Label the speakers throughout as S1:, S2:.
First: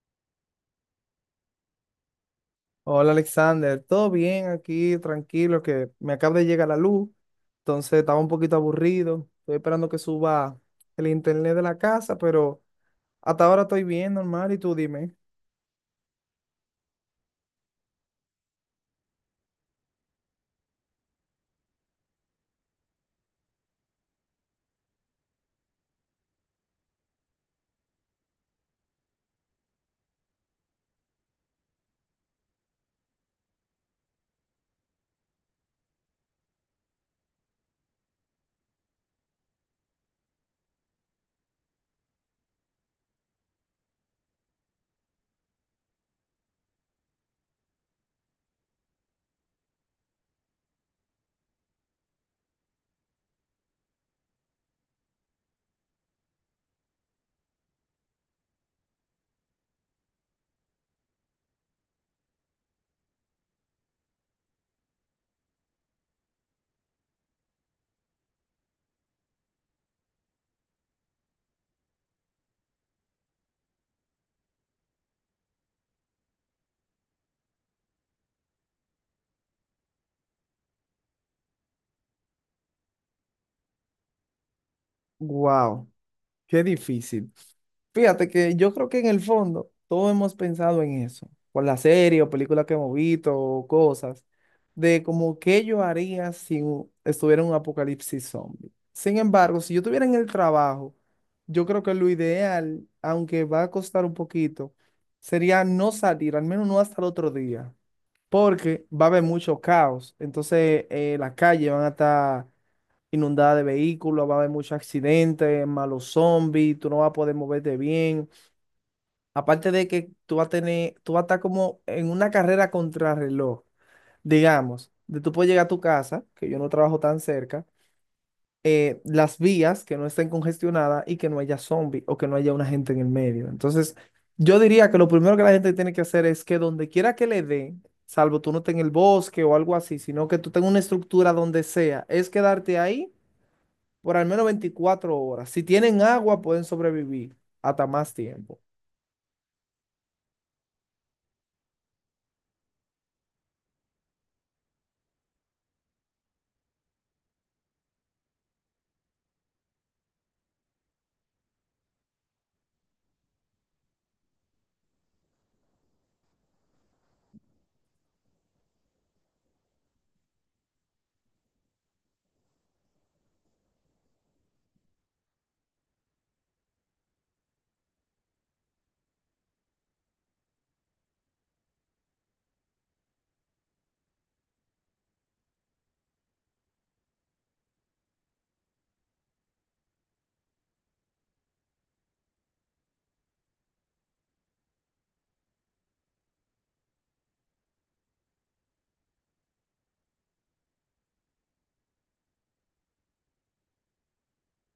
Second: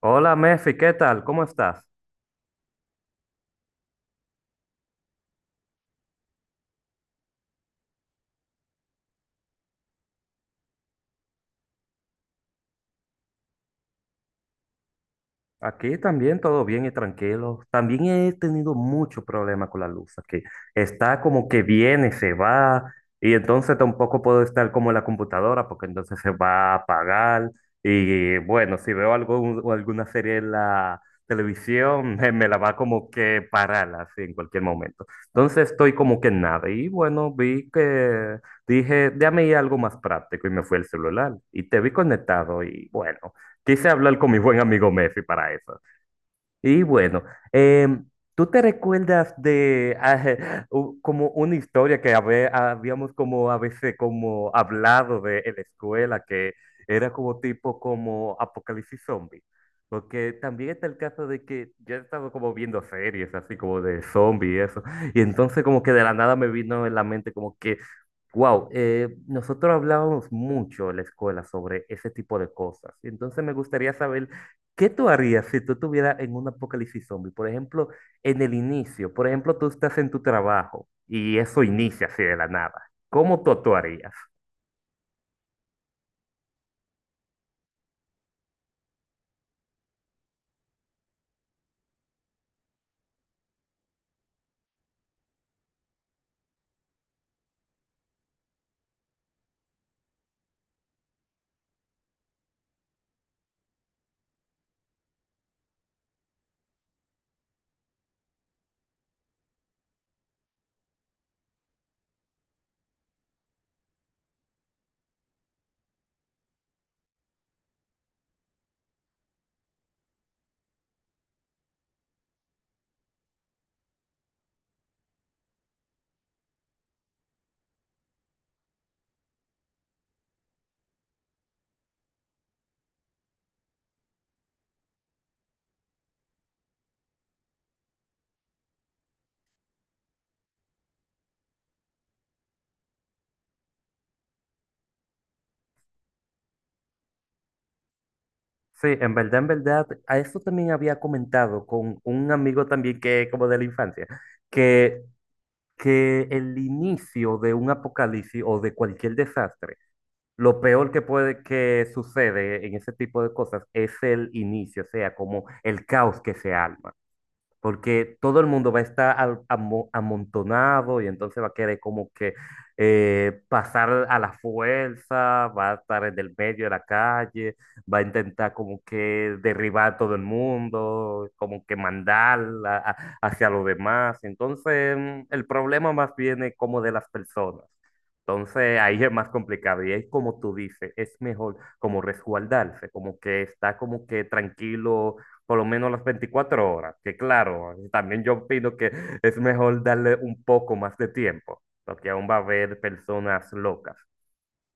S1: Hola Mefi, ¿qué tal? ¿Cómo estás?
S2: Hola Alexander, todo bien aquí, tranquilo, que me acaba de llegar la luz, entonces estaba un poquito aburrido, estoy esperando que suba el internet de la casa, pero hasta ahora estoy bien, normal, y tú dime.
S1: Aquí también todo bien y tranquilo. También he tenido mucho problema con la luz aquí. Está como que viene, se va, y entonces tampoco puedo estar como en la computadora porque entonces se va a apagar. Y bueno, si veo algo, o alguna serie en la televisión, me la va como que parar así en cualquier momento. Entonces estoy como que en nada. Y bueno, vi que dije, déjame ir a algo más práctico y me fue el celular y te vi conectado y bueno, quise hablar con mi buen amigo Mefi para eso. Y bueno, em, ¿tú te recuerdas de como una historia que habíamos como a veces como hablado de en la escuela que era como tipo como apocalipsis zombie? Porque también está el caso de que yo he estado como viendo series así como de zombie y eso, y entonces como que de la nada me vino en la mente como que, wow, nosotros hablábamos mucho en la escuela sobre ese tipo de cosas, y entonces me gustaría saber, ¿qué tú harías si tú estuvieras en un apocalipsis zombie? Por ejemplo, en el inicio, por ejemplo, tú estás en tu trabajo y eso inicia así de la nada. ¿Cómo tú actuarías?
S2: Wow, qué difícil. Fíjate que yo creo que en el fondo todos hemos pensado en eso, por la serie o película que hemos visto o cosas, de como qué yo haría si estuviera en un apocalipsis zombie. Sin embargo, si yo estuviera en el trabajo, yo creo que lo ideal, aunque va a costar un poquito, sería no salir, al menos no hasta el otro día, porque va a haber mucho caos. Entonces, las calles van a estar inundadas de vehículos, va a haber muchos accidentes, malos zombies, tú no vas a poder moverte bien. Aparte de que tú vas a tener, tú vas a estar como en una carrera contrarreloj, digamos, de tú puedes llegar a tu casa, que yo no trabajo tan cerca, las vías que no estén congestionadas y que no haya zombie o que no haya una gente en el medio. Entonces, yo diría que lo primero que la gente tiene que hacer es que donde quiera que le dé, salvo tú no estés en el bosque o algo así, sino que tú tengas una estructura donde sea, es quedarte ahí por al menos 24 horas. Si tienen agua, pueden sobrevivir hasta más tiempo.
S1: Sí, en verdad, a eso también había comentado con un amigo también que como de la infancia, que, que el inicio de un apocalipsis o de cualquier desastre, lo peor que puede que sucede en ese tipo de cosas es el inicio, o sea, como el caos que se arma, porque todo el mundo va a estar amontonado y entonces va a querer como que pasar a la fuerza, va a estar en el medio de la calle, va a intentar como que derribar a todo el mundo, como que mandar hacia los demás. Entonces el problema más viene como de las personas. Entonces ahí es más complicado y es como tú dices, es mejor como resguardarse, como que está como que tranquilo por lo menos las 24 horas, que claro, también yo opino que es mejor darle un poco más de tiempo, porque aún va a haber personas locas.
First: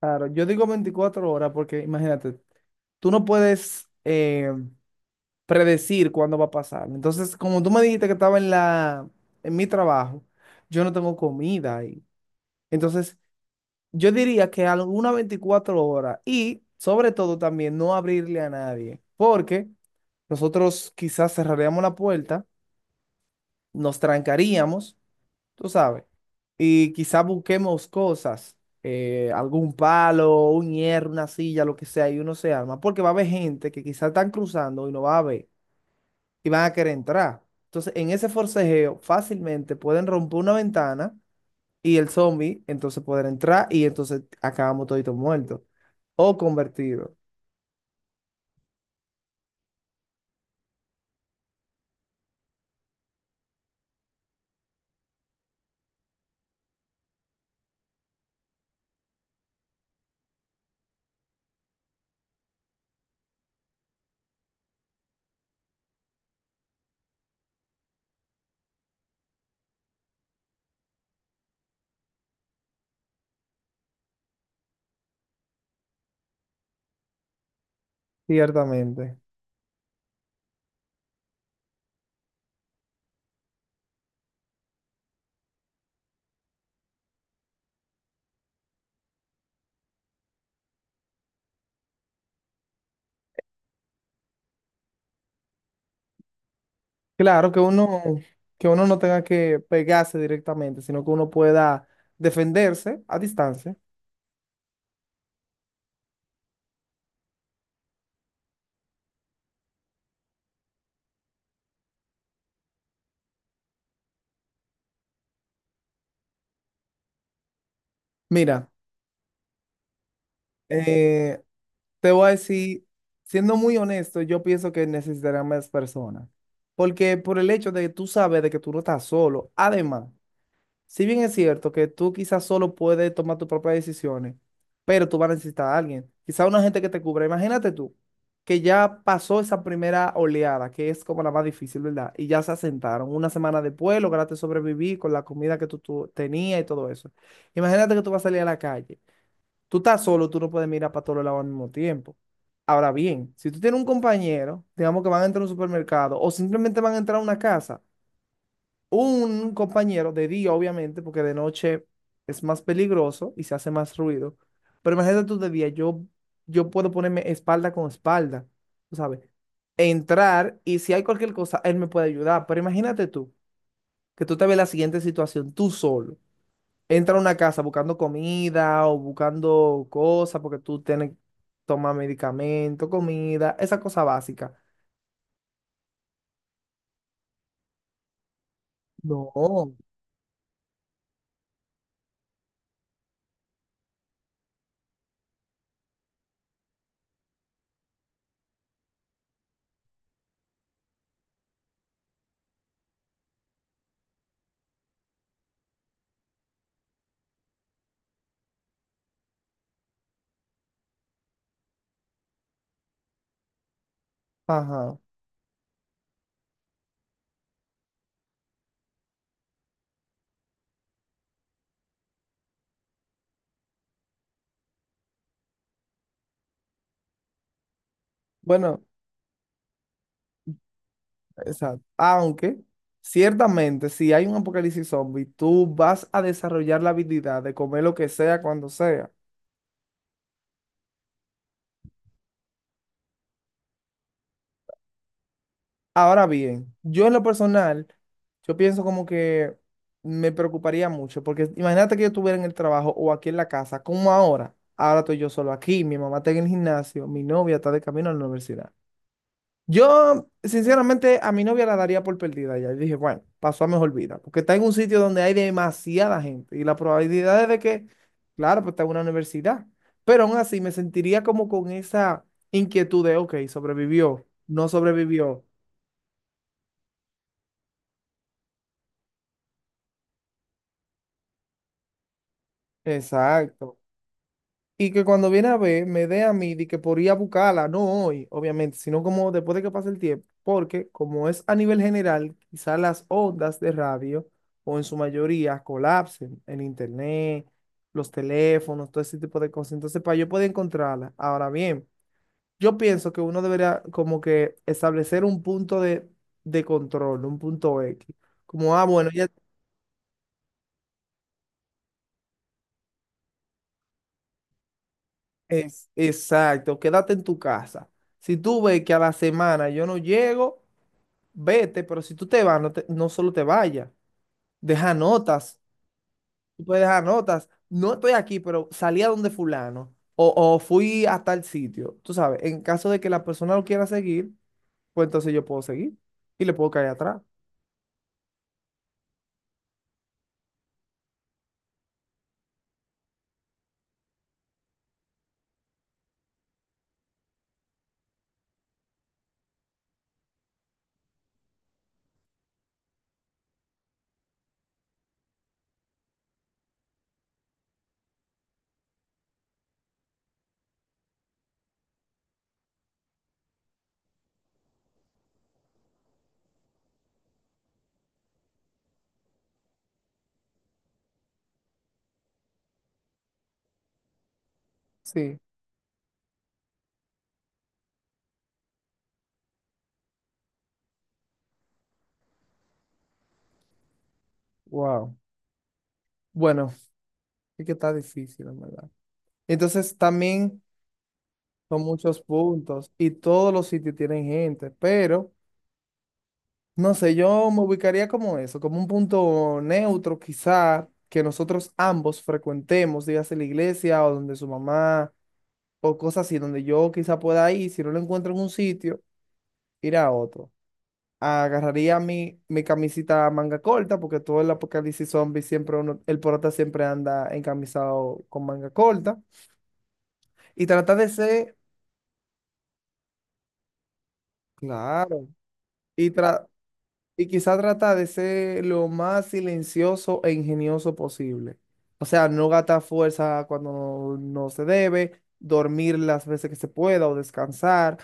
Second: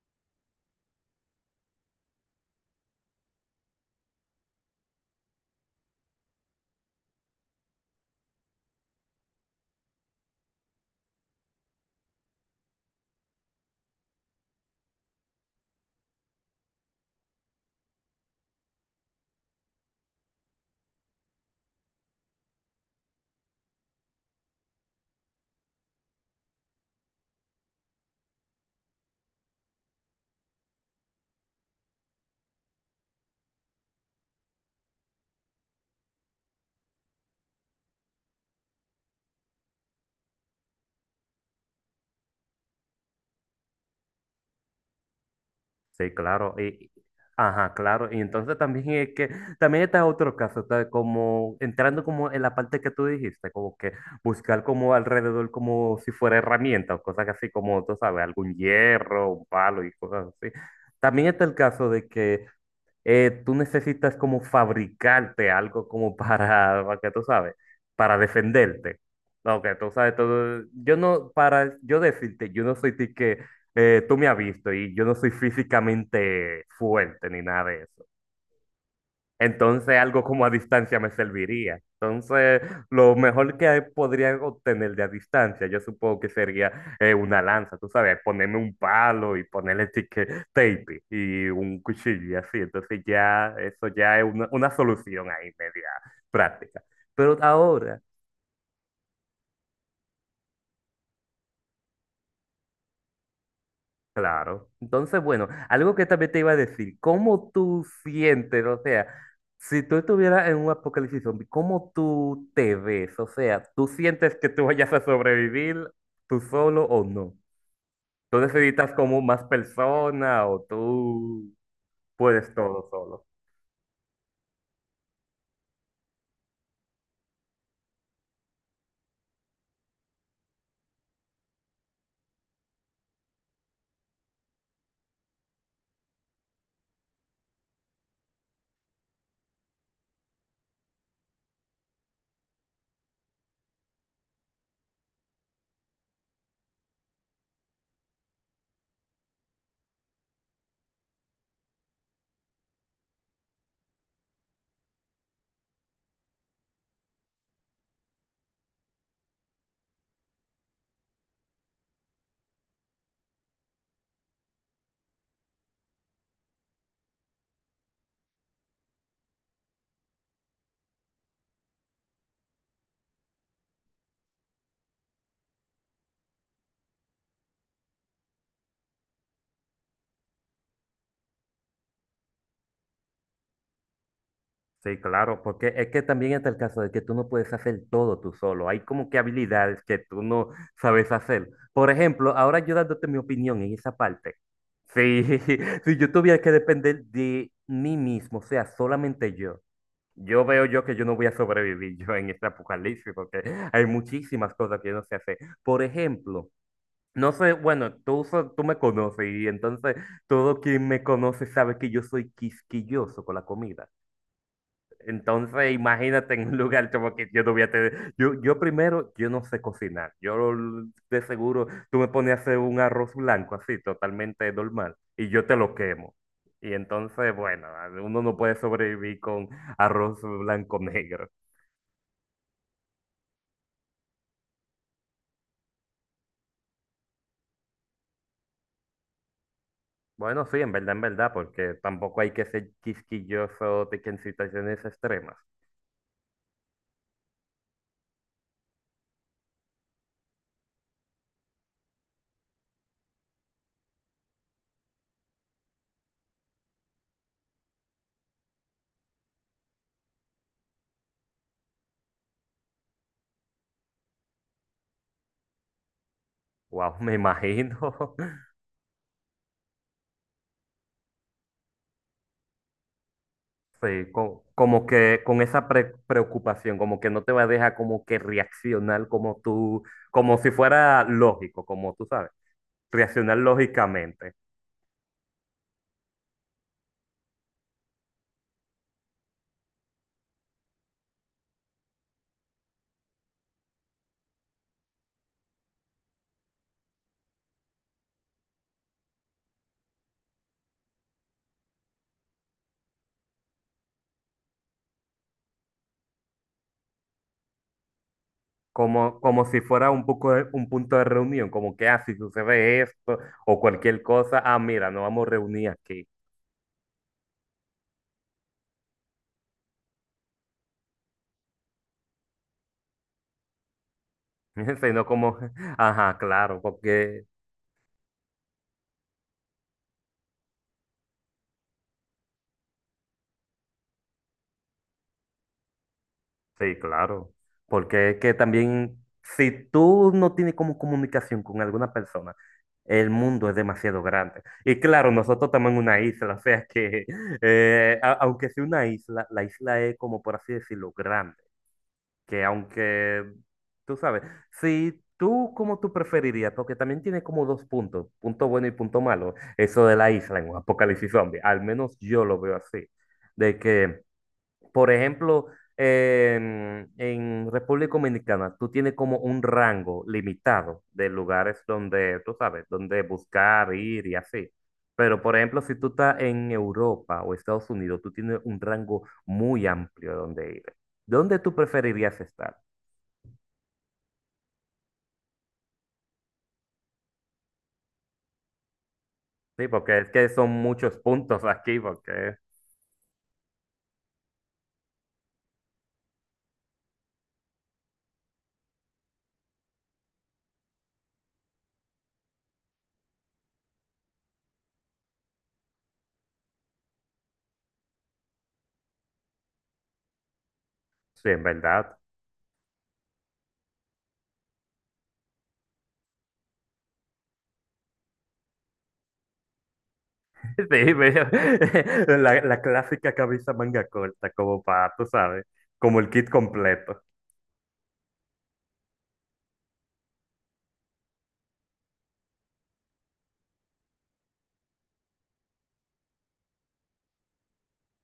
S2: Claro, yo digo 24 horas porque imagínate, tú no puedes predecir cuándo va a pasar. Entonces, como tú me dijiste que estaba en la, en mi trabajo, yo no tengo comida ahí. Entonces, yo diría que alguna 24 horas y sobre todo también no abrirle a nadie, porque nosotros quizás cerraríamos la puerta, nos trancaríamos tú sabes, y quizá busquemos cosas, algún palo, un hierro, una silla, lo que sea, y uno se arma, porque va a haber gente que quizás están cruzando y no va a ver, y van a querer entrar. Entonces, en ese forcejeo fácilmente pueden romper una ventana y el zombie entonces poder entrar y entonces acabamos toditos muertos
S1: Sí,
S2: o
S1: claro, y,
S2: convertidos,
S1: ajá, claro, y entonces también es que, también está otro caso, está como entrando como en la parte que tú dijiste, como que buscar como alrededor como si fuera herramienta o cosas así como, tú sabes, algún hierro, un palo y cosas así. También está el caso de que tú necesitas como fabricarte algo como para que tú sabes, para defenderte. No, que tú sabes todo. Yo no, para yo decirte, yo no soy ti que tú me has visto y yo no soy físicamente fuerte ni nada de eso.
S2: ciertamente.
S1: Entonces algo como a distancia me serviría. Entonces lo mejor que podría obtener de a distancia, yo supongo que sería una lanza, tú sabes, ponerme un palo y ponerle tape y un cuchillo y así. Entonces ya eso ya es una solución ahí media práctica. Pero
S2: Claro
S1: ahora,
S2: que uno no tenga que pegarse directamente, sino que uno pueda defenderse a distancia.
S1: claro. Entonces, bueno, algo que también te iba a decir, ¿cómo tú sientes? O sea, si tú estuvieras en un apocalipsis zombie, ¿cómo tú te ves? O sea, ¿tú sientes que tú vayas a sobrevivir tú solo o no? ¿Tú
S2: Mira.
S1: necesitas como más persona o
S2: Eh,
S1: tú
S2: te voy a
S1: puedes
S2: decir,
S1: todo solo?
S2: siendo muy honesto, yo pienso que necesitarán más personas. Porque por el hecho de que tú sabes de que tú no estás solo. Además, si bien es cierto que tú quizás solo puedes tomar tus propias decisiones, pero tú vas a necesitar a alguien. Quizás una gente que te cubra. Imagínate tú, que ya pasó esa primera oleada, que es como la más difícil, ¿verdad? Y ya se asentaron. Una semana después lograste sobrevivir con la comida que tú tenías y todo eso. Imagínate que tú vas a salir a la calle. Tú estás solo, tú no puedes mirar para todos lados al mismo tiempo. Ahora bien, si tú tienes un compañero, digamos que van a entrar a un supermercado o simplemente van a entrar a una casa, un compañero de día, obviamente, porque de noche es más peligroso y se hace más ruido. Pero imagínate tú de día, yo puedo ponerme espalda con espalda, tú sabes, entrar y si hay cualquier cosa, él me puede ayudar. Pero imagínate tú, que tú te ves en la siguiente situación, tú solo entra a una casa buscando comida o buscando cosas porque tú tienes que tomar medicamento, comida, esa cosa básica.
S1: Sí, claro, porque es que también está el caso de que tú no puedes hacer todo tú solo. Hay como que
S2: No.
S1: habilidades que tú no sabes hacer. Por ejemplo, ahora yo dándote mi opinión en esa parte. Sí, si yo tuviera que depender de mí mismo, o sea, solamente yo, yo veo yo que yo no voy a sobrevivir yo en este apocalipsis porque hay muchísimas cosas que yo no sé hacer. Por ejemplo, no sé, bueno, tú, tú me conoces y entonces todo quien me conoce sabe que yo soy quisquilloso con la comida.
S2: Ajá.
S1: Entonces, imagínate en un lugar como que yo no voy a tener. Yo primero, yo no sé cocinar. Yo de seguro, tú me pones a hacer un arroz blanco así, totalmente normal, y yo te lo quemo. Y entonces, bueno, uno no puede
S2: Bueno,
S1: sobrevivir con arroz blanco negro.
S2: exacto. Aunque, ciertamente, si hay un apocalipsis zombie, tú vas a desarrollar la habilidad de comer lo que sea cuando sea.
S1: Bueno, sí, en verdad, porque tampoco hay que ser quisquilloso de que en situaciones extremas.
S2: Ahora bien, yo en lo personal, yo pienso como que me preocuparía mucho, porque imagínate que yo estuviera en el trabajo o aquí en la casa, como ahora. Ahora estoy yo solo aquí, mi mamá está en el gimnasio, mi novia está de camino a la universidad. Yo, sinceramente, a mi novia la daría por perdida ya. Y dije, bueno, pasó a mejor vida, porque está en un sitio donde hay demasiada gente y la
S1: Wow, me
S2: probabilidad es de
S1: imagino.
S2: que, claro, pues está en una universidad, pero aún así me sentiría como con esa inquietud de, ok,
S1: Sí,
S2: sobrevivió, no
S1: como que con
S2: sobrevivió.
S1: esa preocupación, como que no te va a dejar como que reaccionar como tú, como si fuera lógico, como tú sabes, reaccionar
S2: Exacto.
S1: lógicamente,
S2: Y que cuando viene a ver, me dé a mí de que por ir a buscarla, no hoy, obviamente, sino como después de que pase el tiempo, porque como es a nivel general, quizás las ondas de radio, o en su mayoría, colapsen en internet, los teléfonos, todo ese tipo de cosas. Entonces, para yo poder encontrarla. Ahora bien, yo pienso que uno debería como que establecer un punto de control, un punto X. Como, ah, bueno,
S1: como,
S2: ya.
S1: como si fuera un punto de reunión, como que, ah, si sucede esto o cualquier cosa, ah, mira, nos vamos a reunir
S2: Es,
S1: aquí,
S2: exacto, quédate en tu casa. Si tú ves que a la semana yo no llego, vete, pero si tú te vas, no, no solo te vayas, deja
S1: sino como,
S2: notas,
S1: ajá, claro,
S2: tú puedes dejar
S1: porque
S2: notas. No estoy aquí, pero salí a donde fulano o fui a tal sitio. Tú sabes, en caso de que la persona lo quiera seguir, pues entonces yo puedo seguir y le puedo
S1: sí,
S2: caer atrás.
S1: claro. Porque es que también, si tú no tienes como comunicación con alguna persona, el mundo es demasiado grande. Y claro, nosotros estamos en una isla, o sea que, aunque sea una isla, la isla es como, por así decirlo, grande. Que aunque, tú sabes, si tú, como tú preferirías, porque también tiene como dos puntos, punto bueno y punto malo, eso de la isla en un apocalipsis zombie, al menos yo lo veo así, de que... Por ejemplo, en República Dominicana, tú tienes como un rango limitado de lugares donde, tú sabes, donde buscar, ir y así. Pero, por
S2: Sí,
S1: ejemplo, si tú estás en Europa o Estados Unidos, tú tienes un rango muy amplio donde ir. ¿Dónde tú preferirías estar?
S2: wow. Bueno, es que está difícil, en verdad.
S1: Sí,
S2: Entonces
S1: porque es que son
S2: también
S1: muchos puntos aquí,
S2: son muchos
S1: porque
S2: puntos y todos los sitios tienen gente, pero... No sé, yo me ubicaría como eso, como un punto neutro quizá que nosotros ambos frecuentemos, dígase la iglesia o donde su mamá o cosas así, donde yo quizá pueda ir, si no lo encuentro en un sitio, ir a otro.
S1: sí, en verdad.
S2: Agarraría mi camisita manga corta, porque todo el apocalipsis zombie siempre uno, el prota siempre anda encamisado con manga corta, y
S1: Sí,
S2: trata de
S1: veo
S2: ser,
S1: la clásica camisa manga corta, como para, tú
S2: claro,
S1: sabes, como el
S2: y,
S1: kit
S2: tra-
S1: completo.
S2: y quizá trata de ser lo más silencioso e ingenioso posible. O sea, no gastar fuerza cuando no se debe, dormir las veces que se pueda o descansar,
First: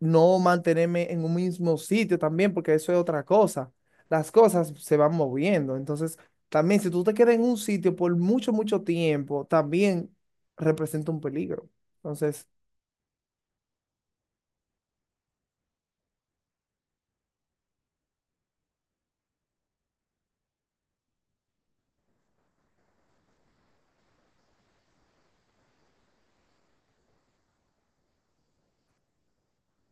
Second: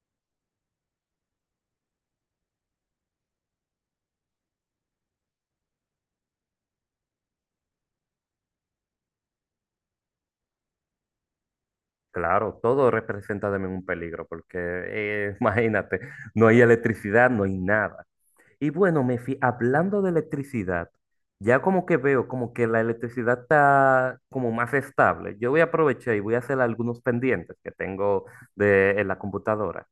S2: no mantenerme en un mismo sitio también, porque eso es otra cosa. Las cosas se van moviendo. Entonces, también si tú te quedas en un sitio por mucho, mucho tiempo, también representa un peligro. Entonces,
S1: Claro, todo representa también un peligro, porque imagínate, no hay electricidad, no hay nada. Y bueno, Mefi, hablando de electricidad, ya como que veo como que la electricidad está como más estable. Yo voy a aprovechar y voy a hacer algunos pendientes que tengo en la computadora.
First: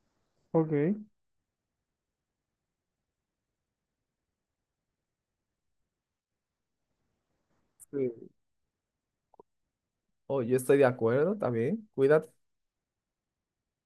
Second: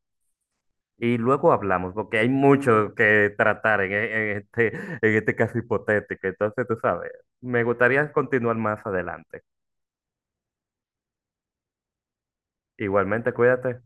S2: ok.
S1: Y luego hablamos, porque hay mucho que tratar en este caso hipotético. Entonces, tú sabes, me gustaría
S2: Sí.
S1: continuar más adelante.
S2: Oh, yo estoy de acuerdo también. Cuídate.
S1: Igualmente, cuídate.